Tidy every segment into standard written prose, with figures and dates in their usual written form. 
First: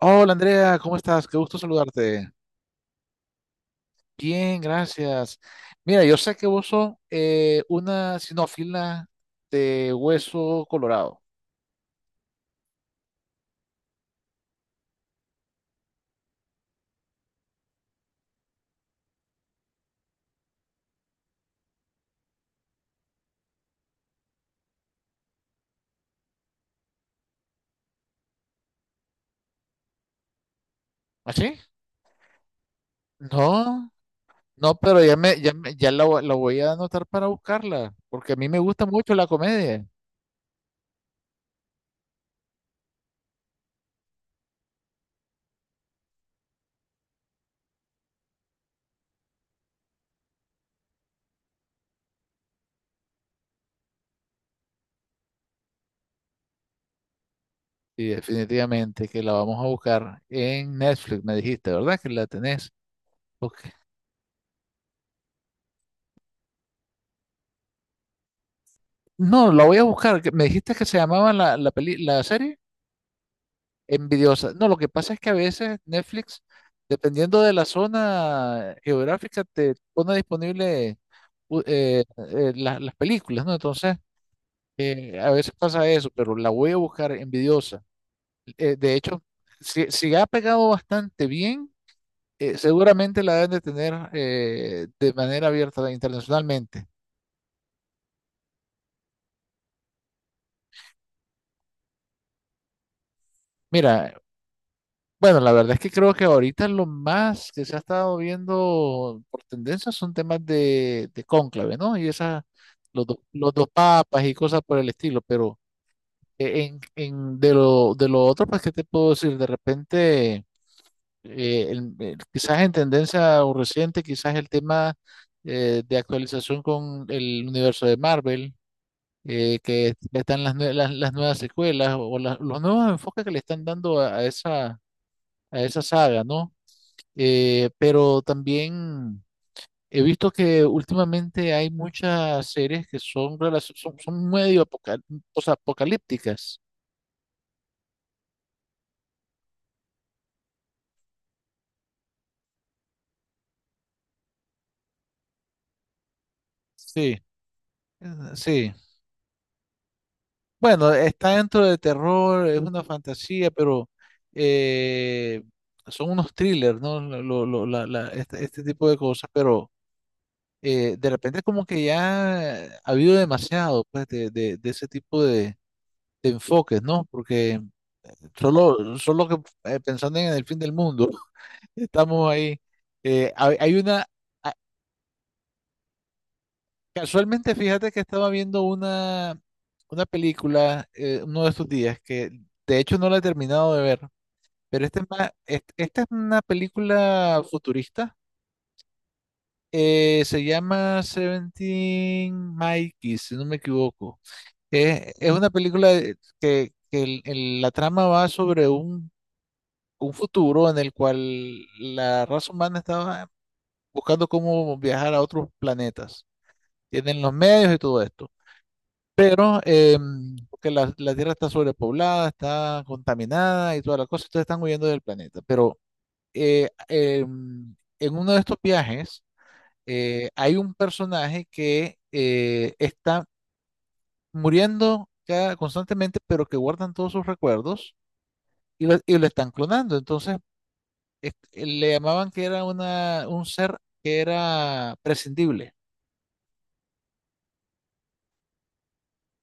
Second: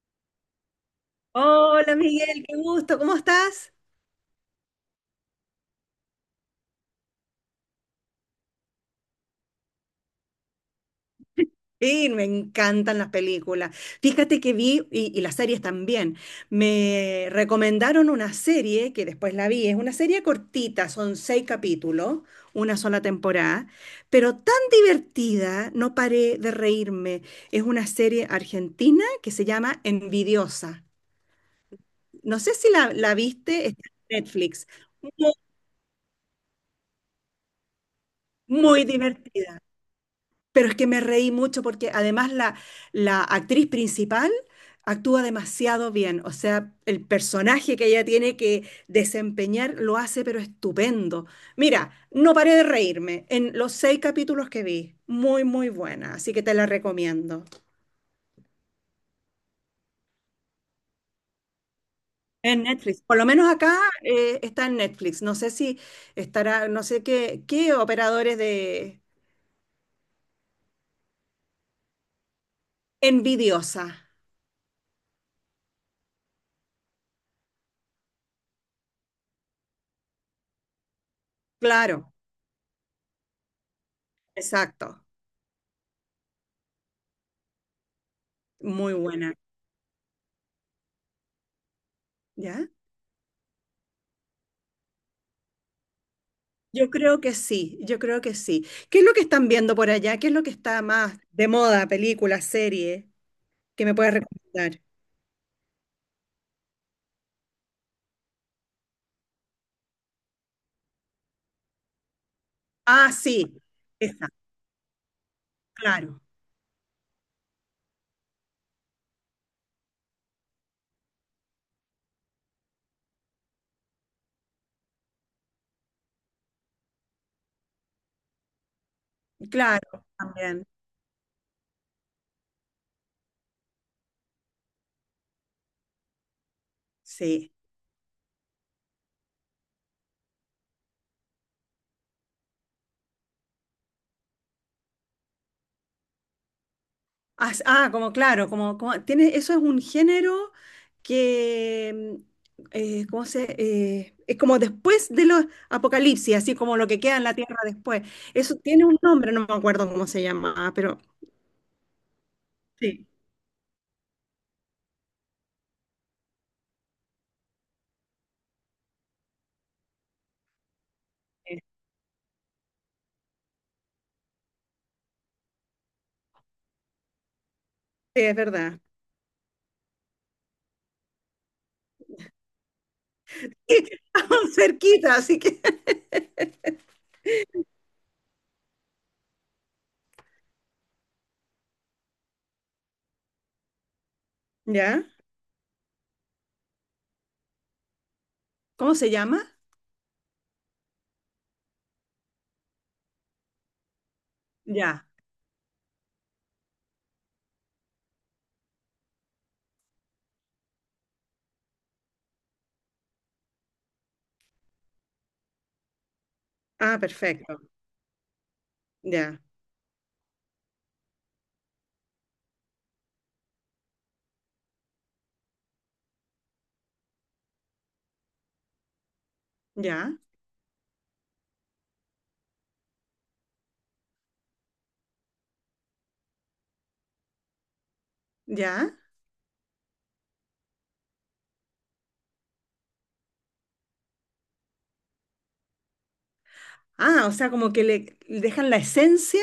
Hola Andrea, ¿cómo estás? Qué gusto Hola saludarte. Miguel, qué gusto, ¿cómo estás? Bien, gracias. Mira, yo sé que vos sos una sinófila de hueso colorado. Sí, me encantan las películas. Fíjate que vi, y las series también, me recomendaron una serie que después la vi, es una serie cortita, son seis capítulos, una sola temporada, pero tan divertida, no paré de reírme. Es una serie argentina que se llama Envidiosa. ¿Así? No sé si la viste, está No, en Netflix. no, pero Muy, la voy a anotar para buscarla, porque a mí me gusta muy mucho la divertida. comedia. Pero es que me reí mucho porque además la actriz principal actúa demasiado bien. O sea, el personaje que ella tiene que desempeñar lo hace, pero estupendo. Mira, no paré de reírme en los seis capítulos que vi. Muy, muy buena. Así que te la recomiendo. Y definitivamente que la vamos a buscar en Netflix, me dijiste, ¿verdad? Que la En tenés. Netflix. Por lo menos Ok. acá está en Netflix. No sé si estará, no sé qué operadores de No, la voy a buscar. Me dijiste que se llamaba la serie. Envidiosa. Envidiosa. No, lo que pasa es que a veces Netflix, dependiendo de la zona geográfica, te pone disponible Claro, las películas, ¿no? Entonces, exacto. A veces pasa eso, pero la voy a buscar envidiosa. Eh, de Muy hecho, buena. Si ha pegado bastante bien, ¿Ya? seguramente la deben de tener de manera abierta internacionalmente. Yo creo que sí, yo creo que sí. ¿Qué es lo que están viendo por allá? ¿Qué es lo que está más de moda, película, serie, que me Mira, puedes recomendar? bueno, la verdad es que creo que ahorita lo más que se ha estado viendo por tendencia son temas de cónclave, ¿no? Y esas, Ah, sí, los dos papas esa, y cosas por el estilo, pero claro, de de lo otro, pues, ¿qué te puedo decir? De repente, quizás en tendencia o reciente, quizás el tema de actualización con el universo de Marvel, que claro, están también, las nuevas secuelas o los nuevos enfoques que le están dando a esa, a esa saga, ¿no? sí. Pero también he visto que últimamente hay muchas series que son, son medio apocalípticas. Como claro, como tiene, eso es un género que, ¿cómo se? Es como después de los apocalipsis, así como lo que queda Sí, en la tierra después. eh, Eso sí. tiene un nombre, no me acuerdo cómo se llama, Bueno, pero está dentro de terror, es una sí, fantasía, pero eh, son unos thrillers, ¿no? Este tipo de cosas, pero de repente sí, como que ya ha habido demasiado, pues, de ese tipo de enfoques, ¿no? Porque es verdad. solo, solo que pensando en el fin del mundo, estamos ahí. Hay una, Aún ah, cerquita, así que. casualmente fíjate que estaba viendo una película uno de estos días, que de hecho no la he terminado de ver, pero ¿Ya? Esta es una película futurista, ¿Cómo se llama? Se llama Seventeen Mikey, si no me equivoco. Ya. Es una película que la trama va sobre un futuro en el cual la raza humana estaba buscando cómo viajar a otros planetas. Ah, Tienen los perfecto. medios y todo esto. Ya, Pero porque la Tierra está sobrepoblada, está contaminada y toda la cosa, entonces están huyendo del planeta. Pero en uno de estos viajes ya, hay un personaje que está muriendo constantemente, pero que guardan todos sus recuerdos y ya. Lo están clonando. Entonces le llamaban que era un ser que era prescindible. Ah, o sea, como que le dejan la esencia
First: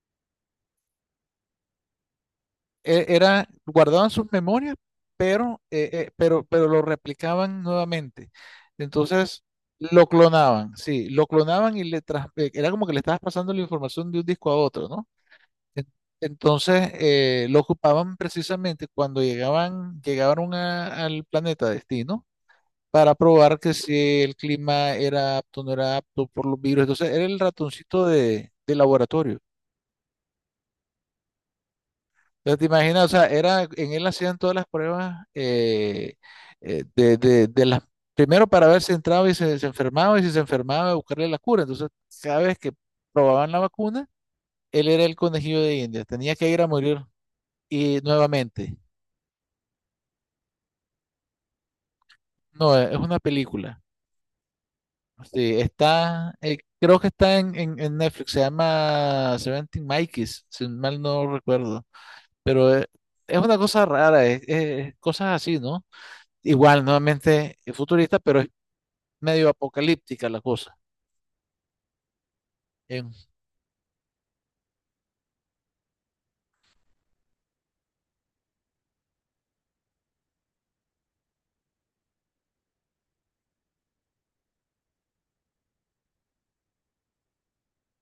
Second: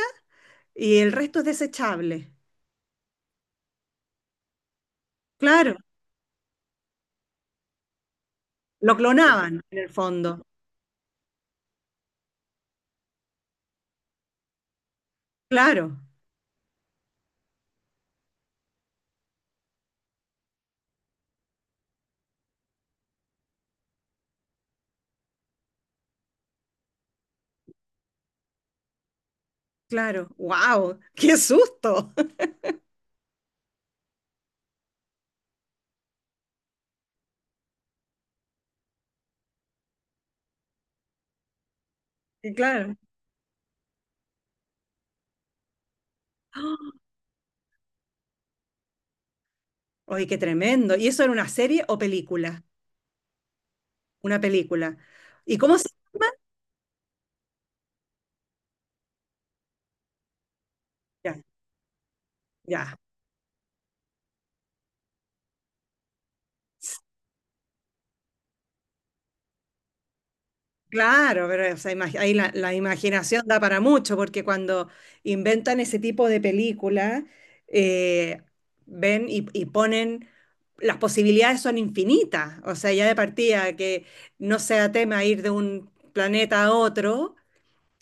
y el resto es desechable. Era, guardaban sus memorias, pero, Claro, pero lo replicaban nuevamente. lo Entonces, clonaban en el lo fondo. clonaban, sí, lo clonaban y era como que le estabas pasando la información de un disco a otro, ¿no? En- Claro, Entonces, lo ocupaban precisamente cuando llegaron al planeta destino para probar que si el clima era apto o no era apto por los virus. Entonces, era el ratoncito de laboratorio. claro. ¡Wow! ¡Qué susto! Pero te imaginas, o sea, era, en él hacían todas las pruebas de las, primero para ver si entraba y se enfermaba, y si se enfermaba, buscarle la cura. Entonces, cada Y vez que claro. probaban la vacuna, él era el conejillo de India, tenía que ir a morir y nuevamente. Oye, qué tremendo. ¿Y eso era una serie o película? No, es una película. Una película. ¿Y Sí, cómo se? está, creo que está en Netflix, se llama Seventeen Mikeys, si mal no Ya, recuerdo. Pero ya. es una cosa rara, cosas así, ¿no? Igual, nuevamente es futurista, pero es medio apocalíptica la cosa. Claro, pero o sea, ahí la Em, imaginación da para mucho, porque cuando inventan ese tipo de película, eh, ven y ponen, las posibilidades son infinitas, o sea, ya de partida que no sea tema ir de un planeta a otro,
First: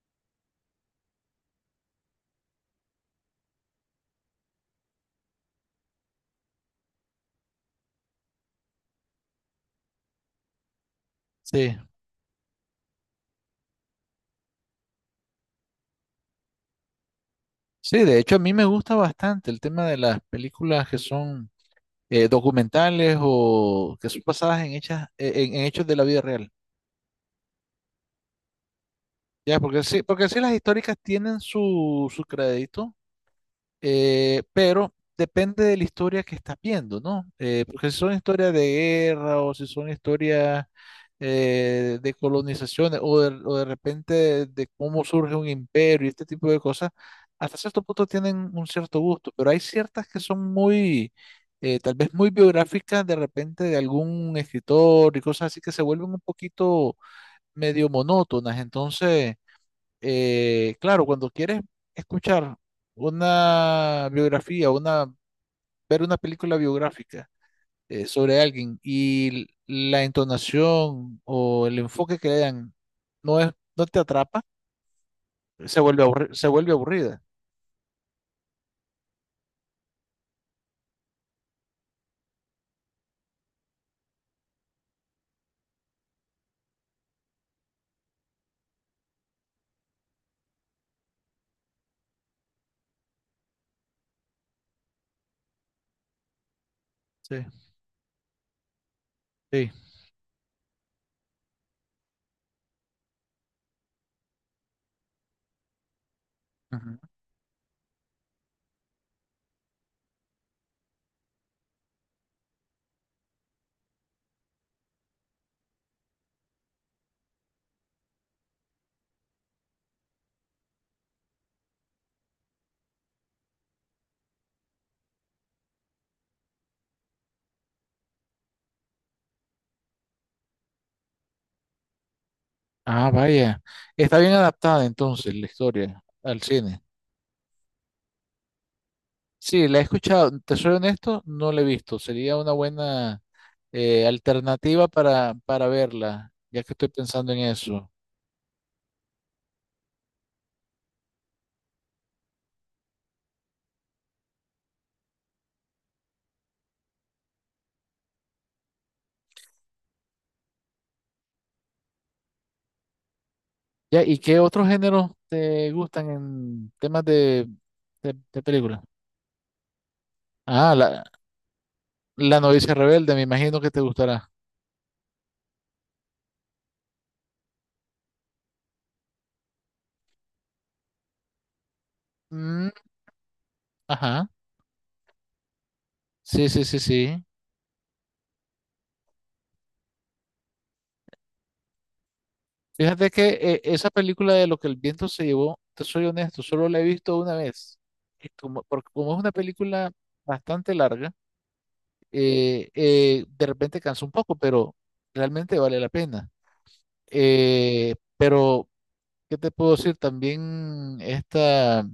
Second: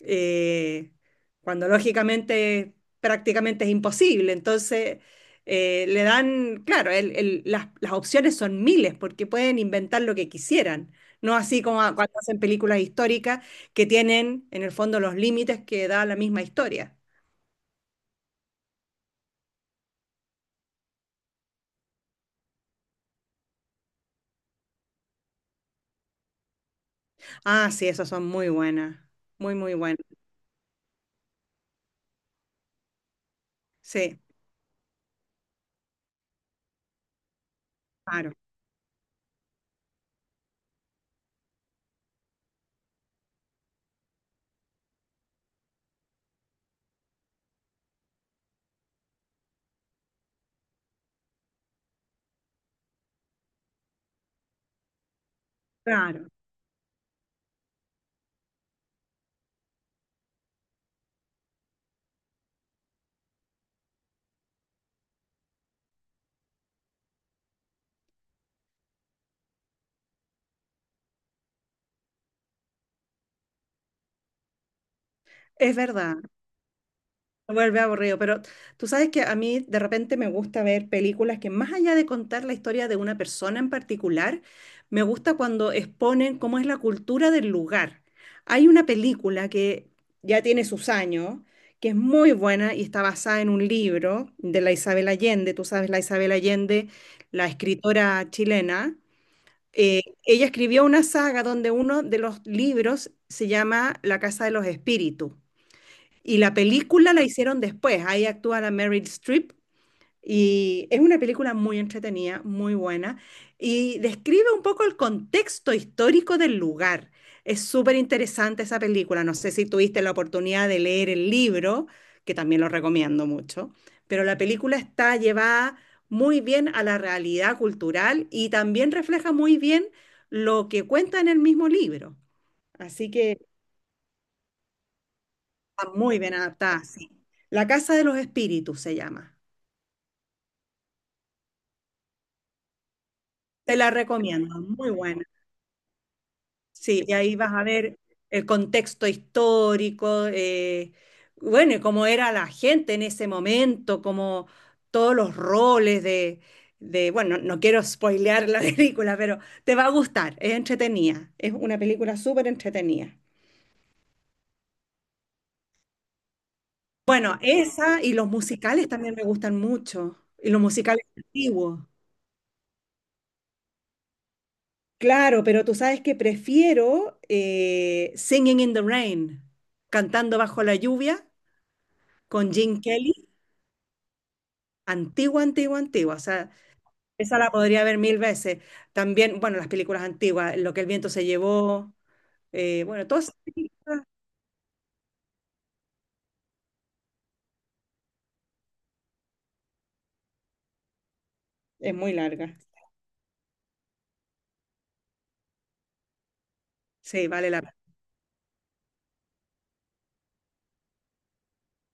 eh, cuando lógicamente prácticamente es imposible. Entonces, le dan, claro, las opciones son miles porque pueden inventar lo que quisieran. No así sí, como cuando hacen películas históricas que tienen en el fondo los límites que da la misma historia. sí, de hecho a mí me gusta bastante el tema de las películas que son documentales o que son basadas en, en hechos de la vida real. Ah, sí, esas son muy buenas, muy, Ya, muy buenas. Porque sí las históricas tienen su, su crédito. Sí, Pero depende de la historia que estás viendo, ¿no? Porque si son claro, historias de guerra o si son historias de colonizaciones o de repente de cómo surge un imperio y este tipo de cosas, hasta cierto punto tienen un cierto gusto, pero hay ciertas que son muy, tal vez muy biográficas de repente de algún escritor y cosas así que se vuelven un claro, poquito medio monótonas, entonces claro, cuando quieres escuchar una biografía, una, ver una película biográfica sobre alguien y la entonación o el enfoque que le dan no te atrapa, es verdad. Se vuelve aburrida. Se vuelve aburrido, pero tú sabes que a mí de repente me gusta ver películas que más allá de contar la historia de una persona en particular, me gusta cuando exponen cómo es la cultura del lugar. Hay una película que ya tiene sus años, que es muy buena y está basada en un libro de la Isabel Allende. Tú sabes, la Isabel Allende, Sí, la escritora chilena. sí. Ella escribió una saga donde uno de los libros se llama La Casa de los Espíritus. Y la Ujú. película la hicieron después, ahí actúa la Meryl Streep y es una película muy entretenida, muy buena y describe un poco el contexto histórico del lugar. Es súper interesante esa película, no sé si tuviste la oportunidad de leer el libro, que también lo recomiendo mucho, pero la película está llevada muy bien a la realidad cultural y también refleja muy bien lo que cuenta en el mismo libro. Así Ah, que vaya. Está bien adaptada entonces la Está historia muy bien al cine. adaptada, sí. La Casa de los Espíritus se llama. Sí, la he escuchado, te soy honesto, no la he visto. Sería una buena Te la recomiendo, alternativa muy buena. Para verla, ya que estoy Sí, y pensando ahí en vas a eso. ver el contexto histórico, bueno, y cómo era la gente en ese momento, como todos los roles bueno, no quiero spoilear la película, pero te va a gustar, es entretenida, es una película súper entretenida. Ya, ¿y qué otros géneros te gustan en temas Bueno, esa y los de película? musicales también me gustan mucho, y los Ah, la, musicales antiguos. la novicia rebelde, me imagino que te gustará. Claro, pero tú sabes que prefiero Singing in the Rain, cantando bajo la lluvia con Mm, Gene Kelly, ajá, antigua, antigua, antigua. O sí, sea, sí, sí, sí. esa la podría ver mil veces. También, bueno, las películas antiguas, Lo que el viento se llevó, bueno, Fíjate todas que esas esa películas película de lo que el viento se llevó, te soy honesto, solo la he visto una vez. Y como, porque como es una película bastante larga, es muy larga. De repente cansa un poco, pero realmente vale la pena. Sí, vale la pena. Pero, ¿qué te puedo decir? También esta...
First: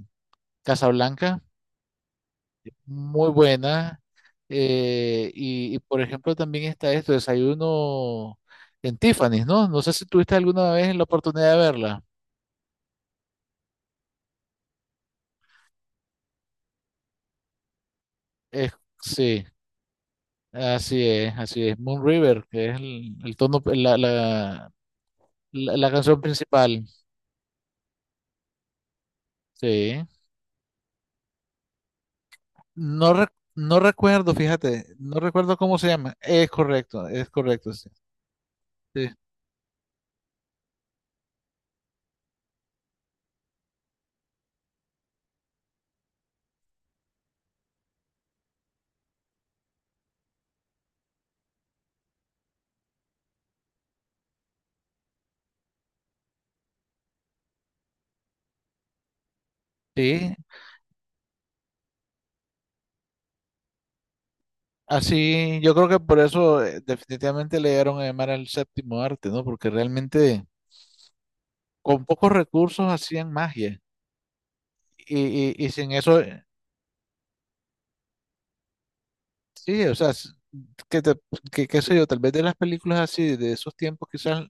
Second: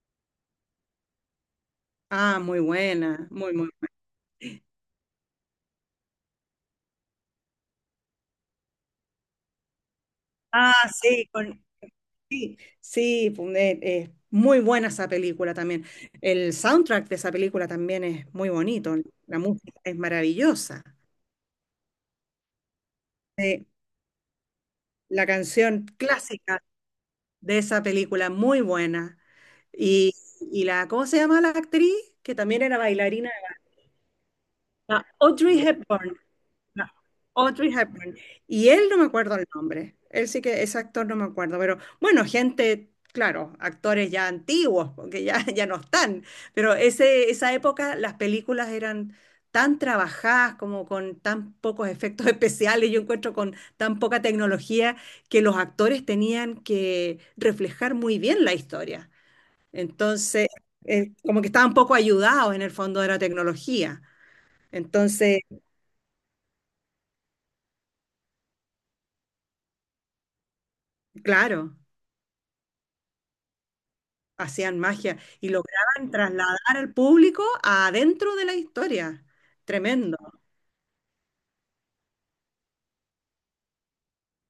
Casablanca Ah, muy buena, muy muy, muy buena. buena. Eh, y, por ejemplo también está esto, desayuno en Tiffany's, ¿no? No sé si tuviste alguna Ah, vez la sí, oportunidad de con, verla. sí, muy buena esa película también. El soundtrack de esa película también es muy Es- bonito. La sí, música es maravillosa. así es, así es. Moon River, que es el tono, Sí, la, la canción la canción clásica principal. de esa película, muy buena. Sí. Y, y la, ¿cómo se llama la actriz? Que también era No, bailarina. no recuerdo, fíjate, La no recuerdo Audrey cómo se llama. Hepburn. No, Es Audrey correcto, sí. Hepburn. Y él no me Sí. acuerdo el nombre. Él sí que ese actor no me acuerdo, pero bueno, gente, claro, actores ya antiguos, porque ya, ya no están, pero ese, esa época las películas eran tan trabajadas como con tan pocos efectos especiales, yo encuentro con tan poca tecnología que los actores tenían que reflejar muy bien la historia. Sí, Entonces, como que estaban poco ayudados en el fondo de la tecnología. Entonces, así, yo creo que por eso definitivamente le dieron a llamar al séptimo arte, ¿no? Porque realmente... claro, con pocos recursos hacían magia. hacían magia y Y sin lograban eso, trasladar al público adentro de la historia. sí, o sea, Tremendo. Que, te- qué sé yo, tal vez de las películas así, de esos tiempos, quizás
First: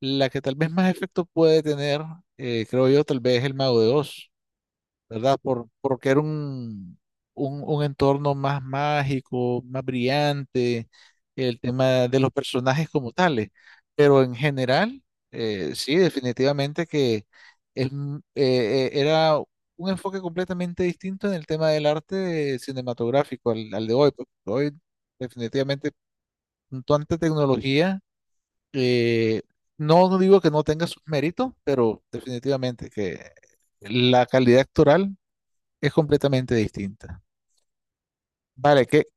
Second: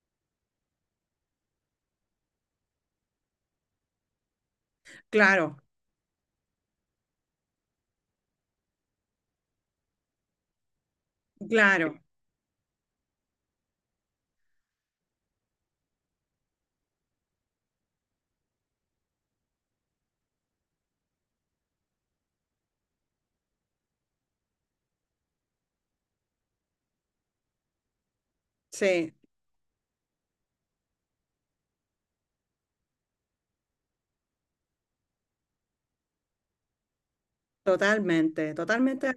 la que tal vez más efecto puede tener, creo yo, tal vez El Mago de Oz. ¿Verdad? Claro, Por, porque era un entorno más mágico, más brillante, el claro, tema de los personajes como tales. Pero en general, sí, definitivamente que es era un enfoque completamente distinto en el tema del arte cinematográfico al, al de hoy. Porque hoy, definitivamente, con tanta tecnología, sí, eh, no no digo que no tenga sus méritos, pero definitivamente que la calidad actoral es completamente distinta. totalmente, Vale, qué, totalmente.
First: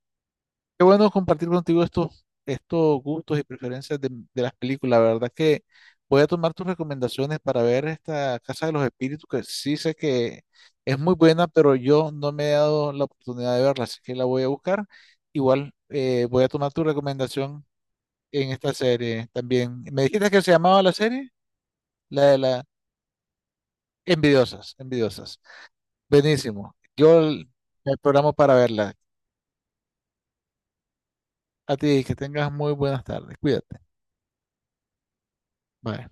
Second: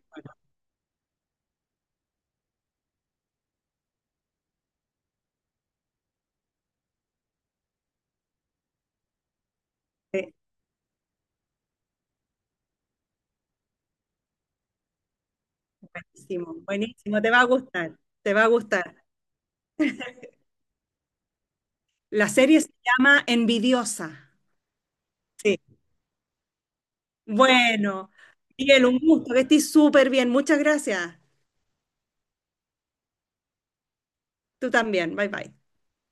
qué bueno compartir contigo estos, estos gustos y preferencias de las películas. La verdad que voy a tomar tus recomendaciones para ver esta Casa de los Espíritus, que sí sé Sí, que es muy buena, pero yo no me he dado la oportunidad de verla, así que la voy a buscar. Igual voy a buenísimo, tomar tu buenísimo, te va a recomendación gustar, te va a en esta gustar. serie también. ¿Me dijiste que se llamaba la serie? La La de serie la se llama Envidiosa. Envidiosas, Envidiosas. Sí. Buenísimo. Me Bueno, programo para Miguel, verla. un gusto, que estés súper bien. Muchas gracias. A ti, que tengas muy buenas tardes. Cuídate. Tú también. Bye bye. Bye.